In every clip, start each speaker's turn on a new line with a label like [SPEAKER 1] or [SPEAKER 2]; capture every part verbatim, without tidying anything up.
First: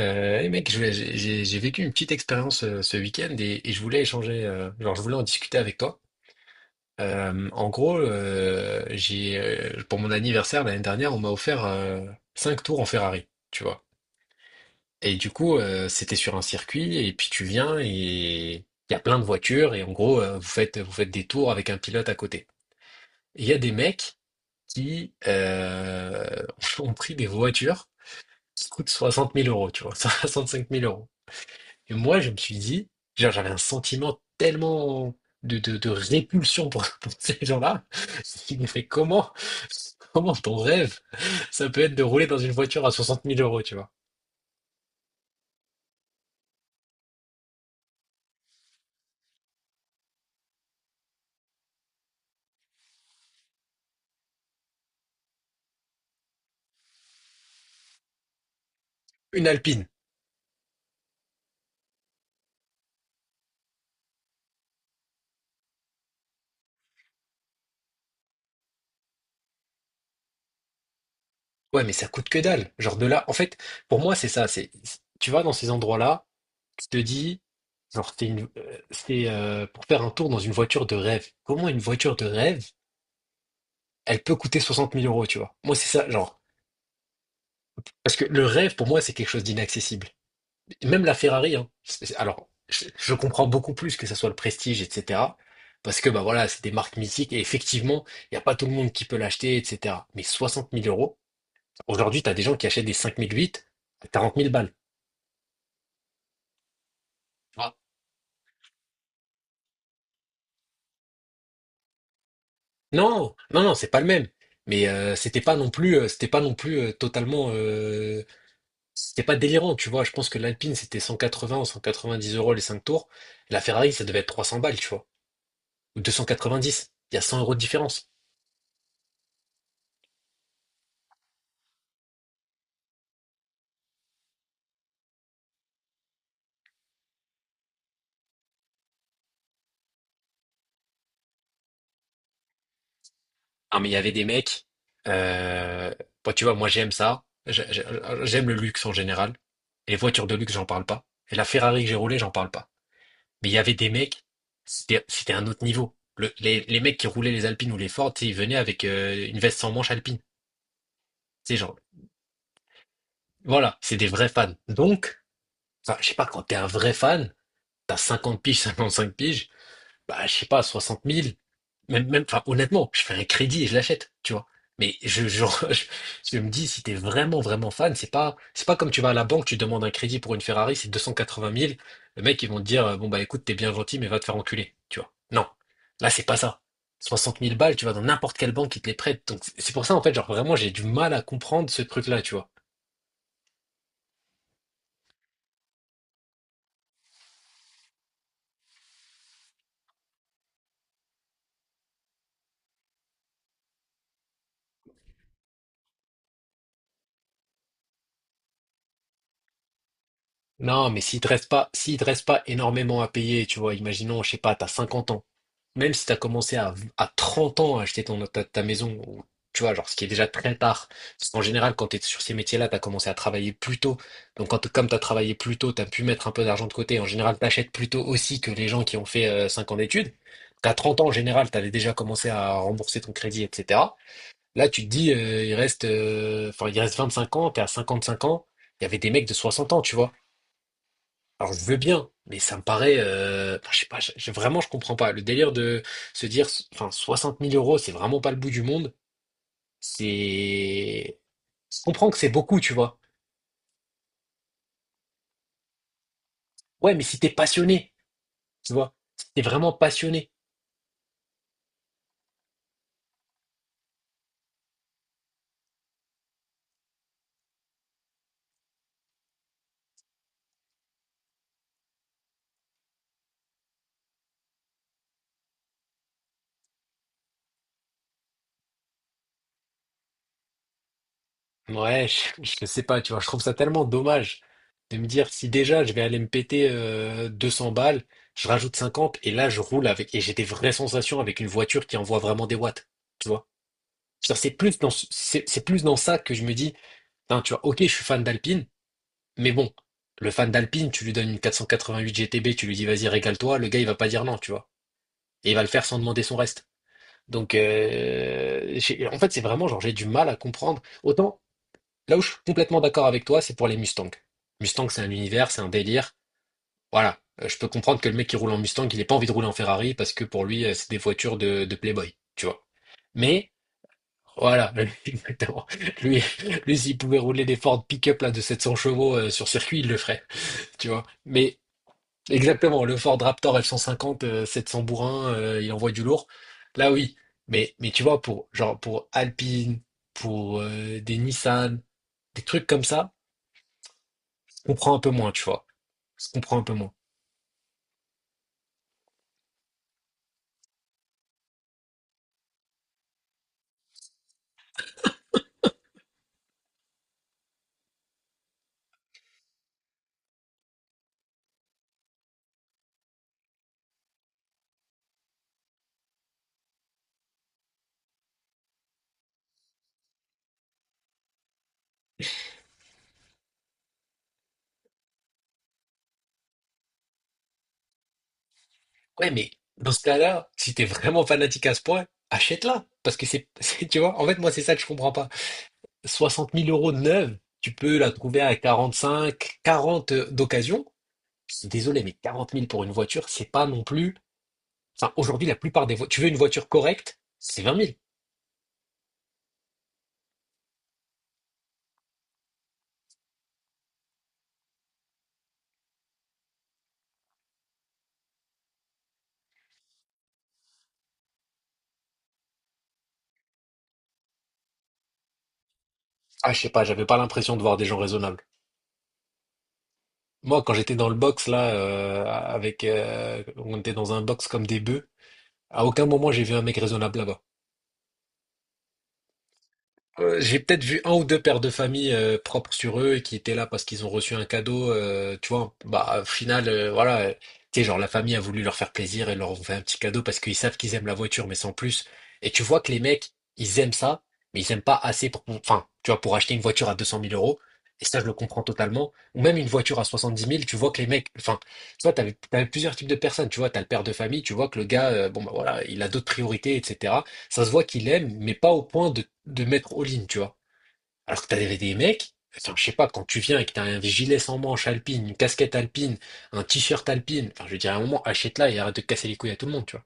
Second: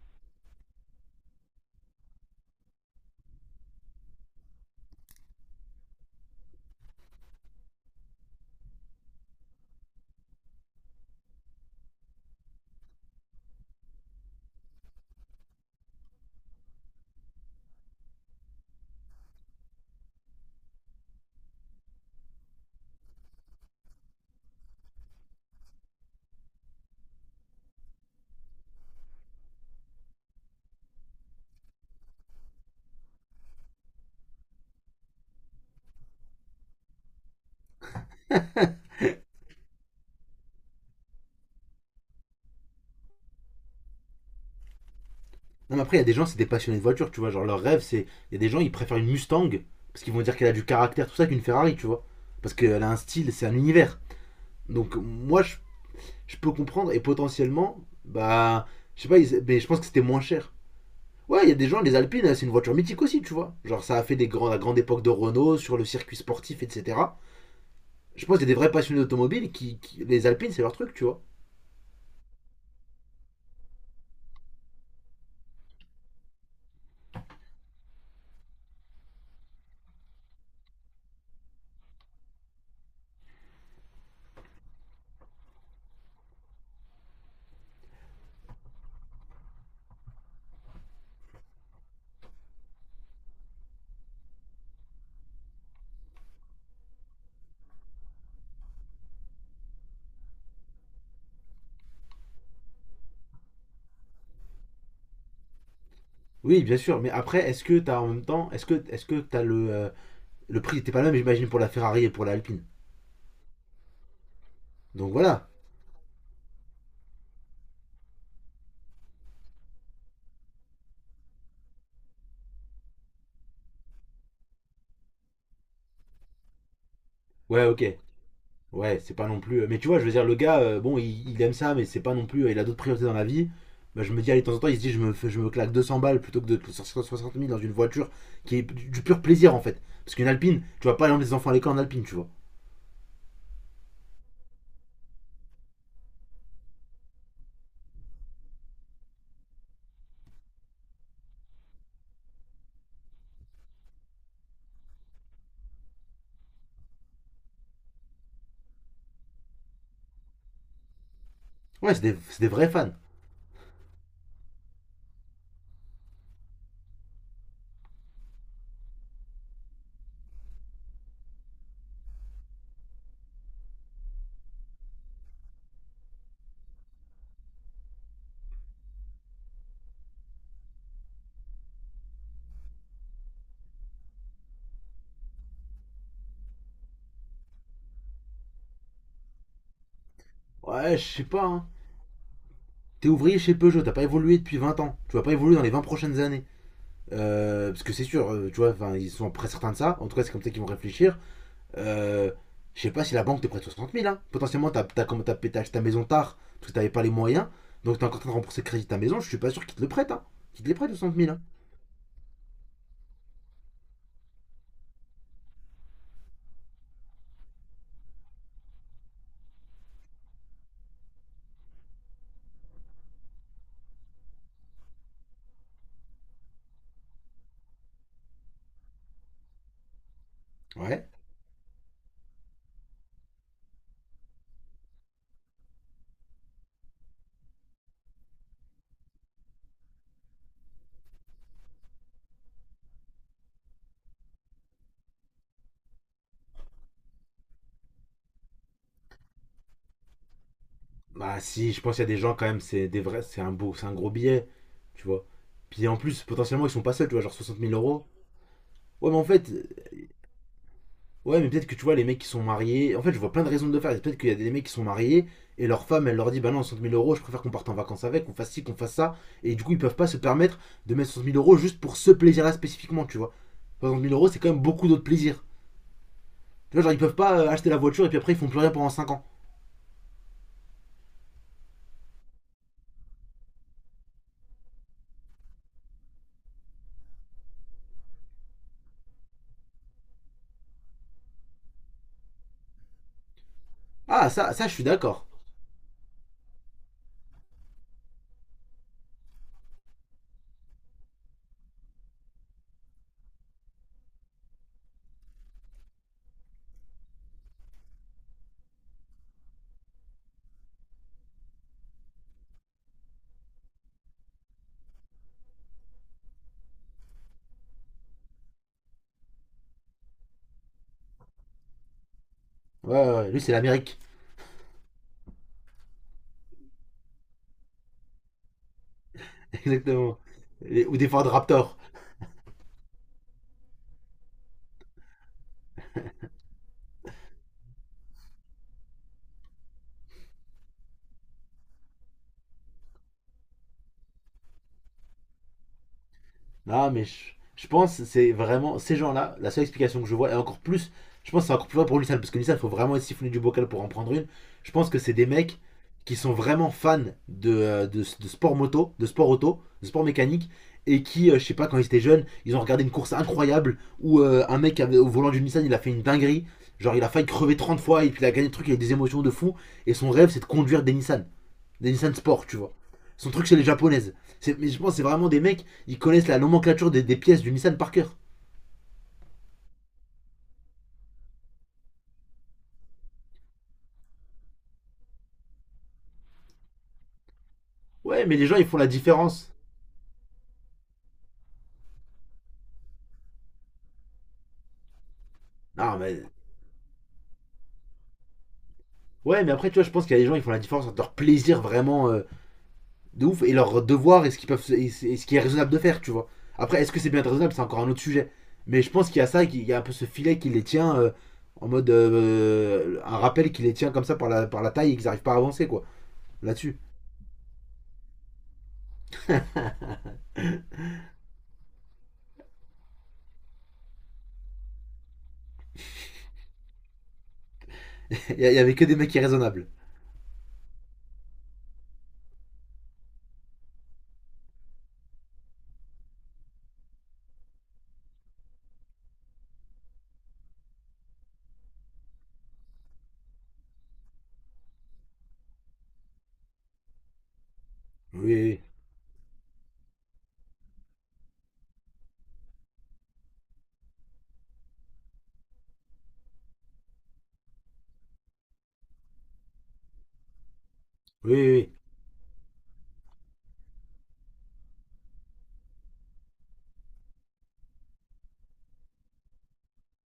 [SPEAKER 1] Euh, et mec, je voulais- j'ai j'ai- j'ai vécu une petite expérience euh, ce week-end et, et je voulais échanger, euh, genre je voulais en discuter avec toi. Euh, en gros, euh, j'ai euh, pour mon anniversaire l'année dernière, on m'a offert euh, cinq tours en Ferrari, tu vois. Et du coup, euh, c'était sur un circuit et puis tu viens et il y a plein de voitures et en gros, euh, vous faites vous faites des tours avec un pilote à côté. Et il y a des mecs qui euh, ont pris des voitures qui coûtent soixante mille euros, tu vois, soixante-cinq mille euros. Et moi, je me suis dit, genre, j'avais un sentiment tellement de, de, de répulsion pour, pour ces gens-là. Je me fait comment, comment ton rêve, ça peut être de rouler dans une voiture à soixante mille euros, tu vois.
[SPEAKER 2] Non, mais après, il y a des gens, c'est des passionnés de voiture, tu vois. Genre, leur rêve, c'est. Il y a des gens, ils préfèrent une Mustang parce qu'ils vont dire qu'elle a du caractère, tout ça, qu'une Ferrari, tu vois. Parce qu'elle a un style, c'est un univers. Donc, moi, je, je peux comprendre et potentiellement, bah. Je sais pas, ils-
[SPEAKER 1] Une
[SPEAKER 2] mais je pense
[SPEAKER 1] Alpine.
[SPEAKER 2] que c'était moins cher. Ouais, il y a des gens, les Alpines, c'est une voiture mythique aussi, tu vois. Genre, ça a fait des grands, la grande époque de Renault sur le circuit sportif, et cetera. Je pense qu'il y a des vrais passionnés d'automobile qui, qui- Les Alpines, c'est leur truc, tu vois.
[SPEAKER 1] Ouais, mais ça coûte que dalle. Genre de là, en fait, pour moi, c'est ça. C'est, tu vas dans ces endroits-là, tu te dis, genre, c'est une, euh, c'est euh, pour faire un tour dans une voiture de rêve. Comment une voiture de rêve, elle peut coûter soixante mille euros, tu vois. Moi, c'est ça, genre. Parce que le rêve, pour moi, c'est quelque chose d'inaccessible. Et même la Ferrari, hein. C'est- Alors, je, je comprends beaucoup plus que ça soit le prestige, et cetera. Parce que bah voilà, c'est des marques mythiques et effectivement, il n'y a pas tout le monde qui peut l'acheter, et cetera. Mais soixante mille euros, aujourd'hui, tu as des gens qui achètent des cinq mille huit à quarante mille balles.
[SPEAKER 2] Oui, bien sûr, mais après, est-ce
[SPEAKER 1] Ah.
[SPEAKER 2] que t'as en même temps. Est-ce que est-ce que t'as le. euh, le prix était pas le même, j'imagine, pour la Ferrari et pour la Alpine.
[SPEAKER 1] Non, non, non, c'est pas le même. Mais
[SPEAKER 2] Donc
[SPEAKER 1] euh, c'était
[SPEAKER 2] voilà.
[SPEAKER 1] pas non plus, euh, c'était pas non plus euh, totalement, euh, c'était pas délirant, tu vois. Je pense que l'Alpine c'était cent quatre-vingts ou cent quatre-vingt-dix euros les cinq tours. La Ferrari, ça devait être trois cents balles, tu vois, ou deux cent quatre-vingt-dix. Il y a cent euros de
[SPEAKER 2] Ouais, ok.
[SPEAKER 1] différence.
[SPEAKER 2] Ouais, c'est pas non plus. euh, Mais tu vois, je veux dire, le gars, euh, bon, il, il aime ça, mais c'est pas non plus. euh, Il a d'autres priorités dans la vie. Bah, je me dis, allez, de temps en temps, il se dit, je me, fais- je me claque deux cents balles plutôt que de te- soixante mille dans une voiture qui est du, du pur plaisir en fait. Parce qu'une alpine, tu vas pas emmener des enfants à l'école en alpine, tu vois.
[SPEAKER 1] Ah, mais il y avait des mecs. Euh... Bon, tu vois, moi j'aime ça. J'ai- j'ai- J'aime le luxe en général. Les voitures de luxe, j'en parle pas. Et la Ferrari que j'ai roulée, j'en parle pas. Mais il y avait des mecs, c'était c'était un autre niveau. Le- les, les mecs qui roulaient les Alpines ou les Ford, tu sais, ils venaient avec euh, une veste sans manche alpine. C'est genre,
[SPEAKER 2] Ouais, c'est des, c'est des vrais fans.
[SPEAKER 1] voilà, c'est des vrais fans. Donc, enfin, je sais pas, quand t'es un vrai fan, t'as cinquante piges, cinq piges, bah, je sais pas, soixante mille. Même, même, enfin, honnêtement, je fais un crédit et je l'achète, tu vois. Mais je, je, je, je me dis, si t'es vraiment, vraiment fan, c'est pas, c'est pas comme tu vas à la banque, tu demandes un crédit pour une Ferrari, c'est deux cent quatre-vingt mille. Le mec, ils vont te dire, euh, bon, bah, écoute, t'es bien gentil, mais va te faire enculer, tu vois. Non. Là, c'est pas ça. Soixante mille balles, tu vas dans n'importe quelle banque qui te les prête. Donc, c'est c'est pour ça, en fait, genre, vraiment, j'ai du
[SPEAKER 2] Ouais, je
[SPEAKER 1] mal à
[SPEAKER 2] sais pas, hein.
[SPEAKER 1] comprendre ce truc-là, tu vois.
[SPEAKER 2] T'es ouvrier chez Peugeot, t'as pas évolué depuis vingt ans. Tu vas pas évoluer dans les vingt prochaines années. Euh, parce que c'est sûr, euh, tu vois, enfin, ils sont très certains de ça. En tout cas, c'est comme ça qu'ils vont réfléchir. Euh, je sais pas si la banque te prête soixante mille. Hein. Potentiellement, t'as as, acheté ta maison tard parce que t'avais pas les moyens. Donc t'es encore en train de rembourser le crédit de ta maison. Je suis pas sûr qu'ils te le prêtent. Hein. Qu'ils te les prêtent
[SPEAKER 1] Non, mais
[SPEAKER 2] 60
[SPEAKER 1] s'il te
[SPEAKER 2] 000. Hein.
[SPEAKER 1] reste pas, s'il te reste pas énormément à payer, tu vois, imaginons, je sais pas, t'as cinquante ans. Même si t'as commencé à, à trente ans à acheter ton, ta, ta maison, ou, tu vois, genre, ce qui est déjà très tard. Parce qu'en général, quand t'es sur ces métiers-là, t'as commencé à travailler plus tôt. Donc, quand, comme t'as travaillé plus tôt, t'as pu mettre un peu d'argent de côté. En général, t'achètes plus tôt aussi que les gens qui ont fait euh, cinq ans d'études. T'as trente ans,
[SPEAKER 2] Ouais.
[SPEAKER 1] en général, t'avais déjà commencé à rembourser ton crédit, et cetera. Là, tu te dis, euh, il reste, euh, enfin, il reste vingt-cinq ans. Tu t'es à cinq ans. Il y avait des mecs de soixante ans, tu vois. Alors je veux bien, mais ça me paraît, euh, enfin, je sais pas, je- je- vraiment je comprends pas. Le délire de se dire, enfin soixante mille euros, c'est vraiment pas le bout du monde. C'est,
[SPEAKER 2] Bah si,
[SPEAKER 1] je
[SPEAKER 2] je pense qu'il y a
[SPEAKER 1] comprends
[SPEAKER 2] des
[SPEAKER 1] que c'est
[SPEAKER 2] gens quand
[SPEAKER 1] beaucoup,
[SPEAKER 2] même,
[SPEAKER 1] tu
[SPEAKER 2] c'est
[SPEAKER 1] vois.
[SPEAKER 2] des vrais, c'est un beau, c'est un gros billet. Tu vois. Puis en plus, potentiellement, ils sont pas
[SPEAKER 1] Ouais, mais
[SPEAKER 2] seuls, tu
[SPEAKER 1] si
[SPEAKER 2] vois,
[SPEAKER 1] t'es
[SPEAKER 2] genre soixante mille
[SPEAKER 1] passionné,
[SPEAKER 2] euros.
[SPEAKER 1] tu vois,
[SPEAKER 2] Ouais, mais en
[SPEAKER 1] si t'es
[SPEAKER 2] fait,
[SPEAKER 1] vraiment passionné,
[SPEAKER 2] ouais, mais peut-être que tu vois, les mecs qui sont mariés. En fait, je vois plein de raisons de le faire. Peut-être qu'il y a des mecs qui sont mariés et leur femme, elle leur dit bah non, soixante mille euros, je préfère qu'on parte en vacances avec, qu'on fasse ci, qu'on fasse ça. Et du coup, ils peuvent pas se permettre de mettre soixante mille euros juste pour ce plaisir-là spécifiquement, tu vois. soixante mille euros, c'est quand même beaucoup d'autres plaisirs. Tu vois, genre, ils peuvent pas euh, acheter la voiture et puis après, ils font plus rien pendant cinq ans.
[SPEAKER 1] ouais, je, je sais pas, tu vois, je trouve ça tellement dommage de me dire si déjà je vais aller me péter euh, deux cents balles, je rajoute cinquante et là je roule avec et j'ai des vraies sensations avec une voiture qui envoie vraiment des watts, tu vois.
[SPEAKER 2] Ah,
[SPEAKER 1] C'est-à-dire, c'est
[SPEAKER 2] ça, ça, je
[SPEAKER 1] plus
[SPEAKER 2] suis
[SPEAKER 1] dans, ce-
[SPEAKER 2] d'accord.
[SPEAKER 1] c'est c'est plus dans ça que je me dis. Non, tu vois, ok, je suis fan d'Alpine, mais bon, le fan d'Alpine, tu lui donnes une quatre cent quatre-vingt-huit G T B, tu lui dis vas-y, régale-toi, le gars, il va pas dire non, tu vois. Et il va le faire sans demander son reste. Donc, euh, j'ai- en fait, c'est vraiment genre, j'ai du mal à comprendre. Autant, là où je suis complètement d'accord avec toi, c'est pour les Mustangs. Mustang, c'est un univers, c'est un délire. Voilà. Euh, Je peux comprendre que le mec qui roule en Mustang, il ait pas envie de rouler en Ferrari parce que pour lui, euh, c'est des voitures de, de Playboy, tu vois.
[SPEAKER 2] Ouais, ouais, ouais, lui,
[SPEAKER 1] Mais,
[SPEAKER 2] c'est l'Amérique.
[SPEAKER 1] voilà, exactement. Lui, lui, s'il pouvait rouler des Ford pick-up là, de sept cents chevaux euh, sur circuit, il le
[SPEAKER 2] Exactement.
[SPEAKER 1] ferait.
[SPEAKER 2] Les-
[SPEAKER 1] Tu
[SPEAKER 2] Ou
[SPEAKER 1] vois.
[SPEAKER 2] des Ford
[SPEAKER 1] Mais
[SPEAKER 2] Raptor.
[SPEAKER 1] exactement, le Ford Raptor F cent cinquante, euh, sept cents bourrins, euh, il envoie du lourd. Là, oui. Mais, mais tu vois, pour, genre, pour Alpine, pour euh, des Nissan, des trucs comme ça, on comprend un peu moins, tu vois. On se comprend un peu
[SPEAKER 2] Non,
[SPEAKER 1] moins.
[SPEAKER 2] mais je, je pense c'est vraiment ces gens-là, la seule explication que je vois, et encore plus, je pense que c'est encore plus vrai pour Nissan, parce que Nissan, il faut vraiment être siphonné du bocal pour en prendre une. Je pense que c'est des mecs qui sont vraiment fans de, euh, de, de sport moto, de sport auto, de sport mécanique, et qui, euh, je sais pas, quand ils étaient jeunes, ils ont regardé une course incroyable où euh, un mec avait- au volant d'une Nissan, il a fait une dinguerie. Genre, il a failli crever trente fois et puis il a gagné le truc avec des émotions de fou. Et son rêve, c'est de conduire des Nissan. Des Nissan Sport, tu vois. Son truc, c'est les japonaises. Mais je pense que c'est vraiment des mecs, ils connaissent la nomenclature des, des pièces du Nissan par cœur.
[SPEAKER 1] Ouais, mais dans ce cas-là, si t'es vraiment fanatique à ce point, achète-la. Parce que c'est, c'est- tu vois, en fait, moi, c'est ça que je comprends pas. soixante mille euros de neuve, tu peux la
[SPEAKER 2] Ouais, mais
[SPEAKER 1] trouver
[SPEAKER 2] les
[SPEAKER 1] à
[SPEAKER 2] gens, ils font la différence.
[SPEAKER 1] quarante-cinq, quarante d'occasion. Je suis désolé, mais quarante mille pour une voiture, c'est pas non plus. Enfin, aujourd'hui, la plupart des
[SPEAKER 2] Non,
[SPEAKER 1] voitures, tu
[SPEAKER 2] mais.
[SPEAKER 1] veux une voiture correcte, c'est vingt mille.
[SPEAKER 2] Ouais, mais après, tu vois, je pense qu'il y a des gens, ils font la différence entre leur plaisir vraiment euh, de ouf et leur devoir et ce qu'ils peuvent, et ce qui est raisonnable de faire, tu vois. Après, est-ce que c'est bien raisonnable? C'est encore un autre sujet. Mais je pense qu'il y a ça, qu'il y a un peu ce filet qui les tient euh, en mode. euh, un rappel qui les tient comme ça par la, par la, taille et qu'ils n'arrivent pas à avancer, quoi.
[SPEAKER 1] Ah, je sais
[SPEAKER 2] Là-dessus.
[SPEAKER 1] pas, j'avais pas l'impression de voir des gens raisonnables. Moi, quand j'étais dans le box, là, euh, avec, euh, on était dans un box comme des bœufs, à aucun moment j'ai vu un mec raisonnable là-bas.
[SPEAKER 2] Il y avait que des mecs irraisonnables.
[SPEAKER 1] Euh, j'ai peut-être vu un ou deux pères de famille euh, propres sur eux et qui étaient là parce qu'ils ont reçu un cadeau. Euh, tu vois, bah, au final, euh, voilà, euh, tu sais, genre la famille a voulu leur faire plaisir et leur ont fait un petit cadeau parce qu'ils savent qu'ils aiment la voiture, mais sans plus. Et tu vois que les mecs, ils aiment ça, mais ils aiment pas assez pour, enfin, tu vois, pour acheter une voiture à deux cent mille euros. Et ça, je le
[SPEAKER 2] Oui,
[SPEAKER 1] comprends totalement. Ou même une voiture à soixante-dix mille. Tu vois que les mecs, enfin, tu vois, t'avais, t'avais plusieurs types de personnes. Tu vois, t'as le père de famille, tu vois que le gars, euh, bon, bah voilà, il a d'autres priorités, et cetera. Ça se voit qu'il aime, mais pas au point de, de mettre all-in, tu vois.
[SPEAKER 2] oui,
[SPEAKER 1] Alors que
[SPEAKER 2] oui.
[SPEAKER 1] t'as
[SPEAKER 2] Oui.
[SPEAKER 1] des, des mecs, enfin, je sais pas, quand tu viens et que t'as un gilet sans manches alpine, une casquette alpine, un t-shirt alpine, enfin, je veux dire, à un moment, achète-la et arrête de casser les couilles à tout le monde, tu vois.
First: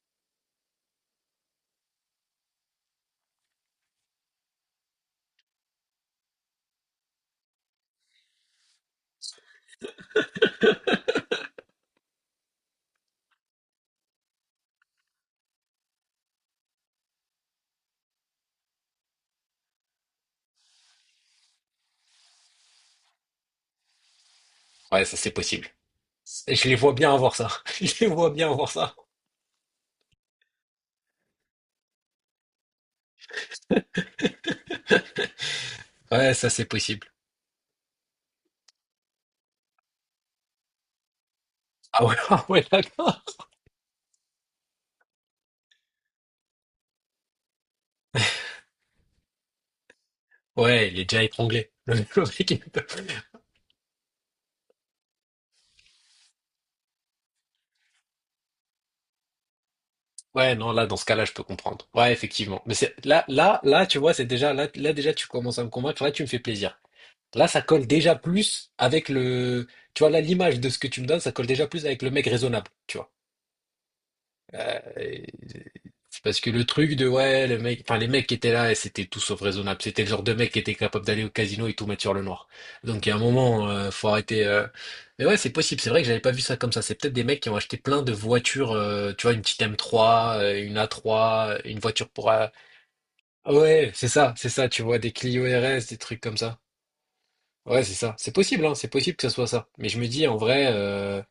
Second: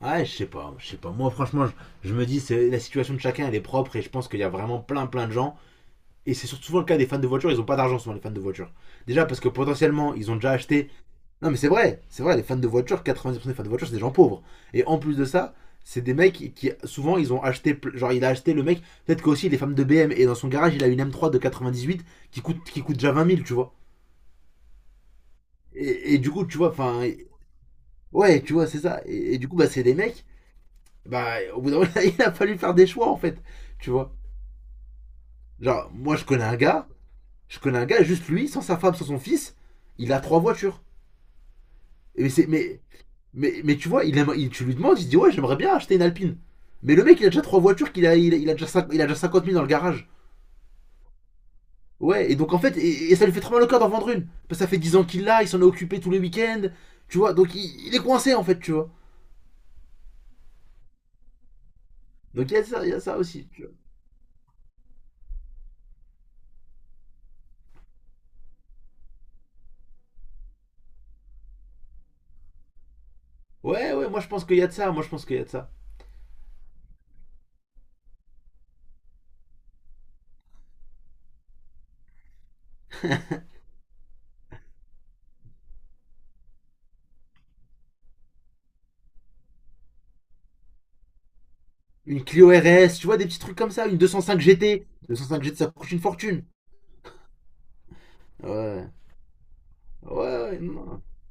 [SPEAKER 2] Ouais, je sais pas, je sais pas. Moi, franchement, je, je me dis, c'est la situation de chacun, elle est propre et je pense qu'il y a vraiment plein, plein de gens. Et c'est surtout souvent le cas des fans de voitures, ils ont pas d'argent souvent les fans de voitures. Déjà parce que potentiellement, ils ont déjà acheté. Non, mais c'est vrai, c'est vrai, les fans de voitures, quatre-vingt-dix pour cent des fans de voitures, c'est des gens pauvres. Et en plus de ça, c'est des mecs qui, qui, souvent, ils ont acheté, genre, il a acheté le mec, peut-être qu'aussi il est fan de B M et dans son garage, il a une M trois de quatre-vingt-dix-huit qui coûte, qui coûte déjà vingt mille, tu vois.
[SPEAKER 1] Ouais, ça, c'est possible.
[SPEAKER 2] Et, et du coup,
[SPEAKER 1] Et
[SPEAKER 2] tu
[SPEAKER 1] je
[SPEAKER 2] vois,
[SPEAKER 1] les vois
[SPEAKER 2] enfin,
[SPEAKER 1] bien avoir ça. Je les vois
[SPEAKER 2] ouais,
[SPEAKER 1] bien
[SPEAKER 2] tu vois,
[SPEAKER 1] avoir
[SPEAKER 2] c'est
[SPEAKER 1] ça.
[SPEAKER 2] ça. Et, et du coup, bah, c'est des mecs bah, au bout d'un moment, il a fallu faire des choix, en fait. Tu vois. Genre, moi, je
[SPEAKER 1] Ouais,
[SPEAKER 2] connais
[SPEAKER 1] ça,
[SPEAKER 2] un
[SPEAKER 1] c'est
[SPEAKER 2] gars,
[SPEAKER 1] possible.
[SPEAKER 2] je connais un gars, juste lui, sans sa femme, sans son fils, il a trois voitures.
[SPEAKER 1] Ah ouais,
[SPEAKER 2] Et
[SPEAKER 1] ah
[SPEAKER 2] c'est,
[SPEAKER 1] ouais,
[SPEAKER 2] mais,
[SPEAKER 1] d'accord.
[SPEAKER 2] mais, mais tu vois, il aime, il- tu lui demandes, il se dit, ouais, j'aimerais bien acheter une Alpine. Mais le mec, il a déjà trois voitures, qu'il a, il, a- il a déjà cinq- il a déjà cinquante mille dans le garage.
[SPEAKER 1] Ouais, il est déjà étranglé. Le le
[SPEAKER 2] Ouais, et
[SPEAKER 1] mec,
[SPEAKER 2] donc en
[SPEAKER 1] il
[SPEAKER 2] fait,
[SPEAKER 1] peut-
[SPEAKER 2] et, et ça lui fait très mal au cœur d'en vendre une. Parce que ça fait dix ans qu'il l'a, il s'en est occupé tous les week-ends. Tu vois, donc il, il est coincé, en fait, tu vois.
[SPEAKER 1] ouais, non, là, dans ce cas-là, je peux comprendre. Ouais,
[SPEAKER 2] Donc il y
[SPEAKER 1] effectivement.
[SPEAKER 2] a
[SPEAKER 1] Mais
[SPEAKER 2] ça, il y a
[SPEAKER 1] c'est,
[SPEAKER 2] ça
[SPEAKER 1] là,
[SPEAKER 2] aussi.
[SPEAKER 1] là,
[SPEAKER 2] Tu vois.
[SPEAKER 1] là, tu vois, c'est déjà, là, là, déjà, tu commences à me convaincre. Là, tu me fais plaisir. Là, ça colle déjà plus avec le. Tu vois, là, l'image de ce que tu me donnes, ça colle déjà plus avec le mec raisonnable, tu vois.
[SPEAKER 2] Ouais, ouais, moi, je pense qu'il y a de ça, moi, je
[SPEAKER 1] Euh,
[SPEAKER 2] pense qu'il y a de ça.
[SPEAKER 1] C'est parce que le truc de, ouais, le mec, enfin, les mecs qui étaient là, c'était tout sauf raisonnable. C'était le genre de mec qui était capable d'aller au casino et tout mettre sur le noir. Donc, il y a un moment, euh, faut arrêter. euh. Mais ouais, c'est possible. C'est vrai que j'avais pas vu ça comme ça. C'est peut-être des mecs qui ont acheté plein de voitures, euh, tu vois, une petite M trois, euh, une A trois, une voiture
[SPEAKER 2] Une
[SPEAKER 1] pour. euh,
[SPEAKER 2] Clio R S, tu vois, des petits trucs comme ça,
[SPEAKER 1] Ouais,
[SPEAKER 2] une
[SPEAKER 1] c'est ça,
[SPEAKER 2] deux cent cinq
[SPEAKER 1] c'est ça, tu
[SPEAKER 2] G T.
[SPEAKER 1] vois, des
[SPEAKER 2] deux cent cinq
[SPEAKER 1] Clio
[SPEAKER 2] G T, ça
[SPEAKER 1] R S,
[SPEAKER 2] coûte
[SPEAKER 1] des
[SPEAKER 2] une
[SPEAKER 1] trucs comme
[SPEAKER 2] fortune.
[SPEAKER 1] ça. Ouais, c'est ça. C'est possible, hein, c'est
[SPEAKER 2] Ouais,
[SPEAKER 1] possible que ce soit ça. Mais je me
[SPEAKER 2] ouais,
[SPEAKER 1] dis, en
[SPEAKER 2] ouais,
[SPEAKER 1] vrai,
[SPEAKER 2] non.
[SPEAKER 1] euh,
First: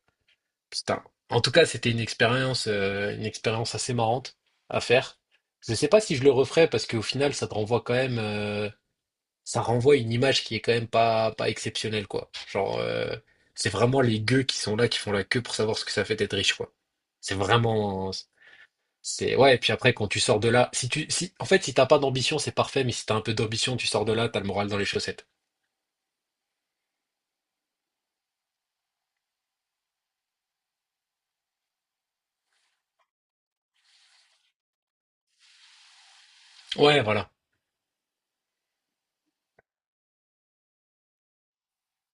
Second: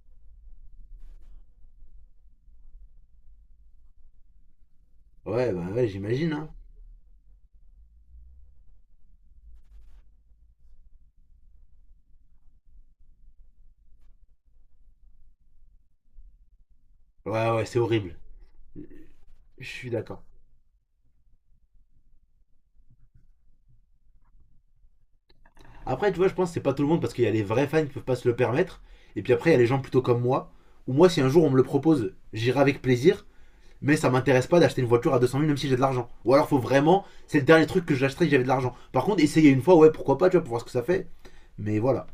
[SPEAKER 1] putain. En tout cas, c'était une expérience, euh, une expérience assez marrante à faire.
[SPEAKER 2] Ouais, bah
[SPEAKER 1] Je sais
[SPEAKER 2] ouais,
[SPEAKER 1] pas si je le
[SPEAKER 2] j'imagine. Hein.
[SPEAKER 1] referais parce qu'au final, ça te renvoie quand même, euh, ça renvoie une image qui est quand même pas, pas exceptionnelle, quoi. Genre, euh, c'est vraiment les gueux qui sont là, qui font la queue pour savoir ce que ça fait d'être riche, quoi. C'est
[SPEAKER 2] Ouais, ouais, c'est
[SPEAKER 1] vraiment,
[SPEAKER 2] horrible.
[SPEAKER 1] c'est, ouais. Et
[SPEAKER 2] Je
[SPEAKER 1] puis
[SPEAKER 2] suis
[SPEAKER 1] après, quand tu
[SPEAKER 2] d'accord.
[SPEAKER 1] sors de là, si tu, si, en fait, si t'as pas d'ambition, c'est parfait. Mais si t'as un peu d'ambition, tu sors de là, t'as le moral dans les chaussettes.
[SPEAKER 2] Après, tu vois, je pense que c'est pas tout le monde parce qu'il y a les vrais fans qui peuvent pas se le permettre. Et puis après, il y a les gens plutôt comme moi. Ou moi, si un jour on me le propose, j'irai avec plaisir. Mais ça m'intéresse pas d'acheter une voiture à deux cent mille même si j'ai de l'argent. Ou alors, faut
[SPEAKER 1] Ouais,
[SPEAKER 2] vraiment,
[SPEAKER 1] voilà.
[SPEAKER 2] c'est le dernier truc que j'achèterai si j'avais de l'argent. Par contre, essayer une fois, ouais, pourquoi pas, tu vois, pour voir ce que ça fait. Mais voilà.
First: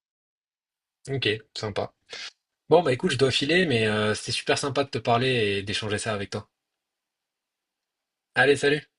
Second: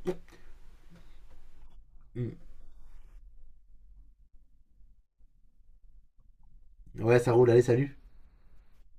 [SPEAKER 1] Ok, sympa.
[SPEAKER 2] Mm.
[SPEAKER 1] Bon, bah écoute, je dois filer, mais euh, c'était super sympa de te parler et d'échanger ça avec toi.
[SPEAKER 2] Ouais, ça roule, allez, salut.
[SPEAKER 1] Allez, salut!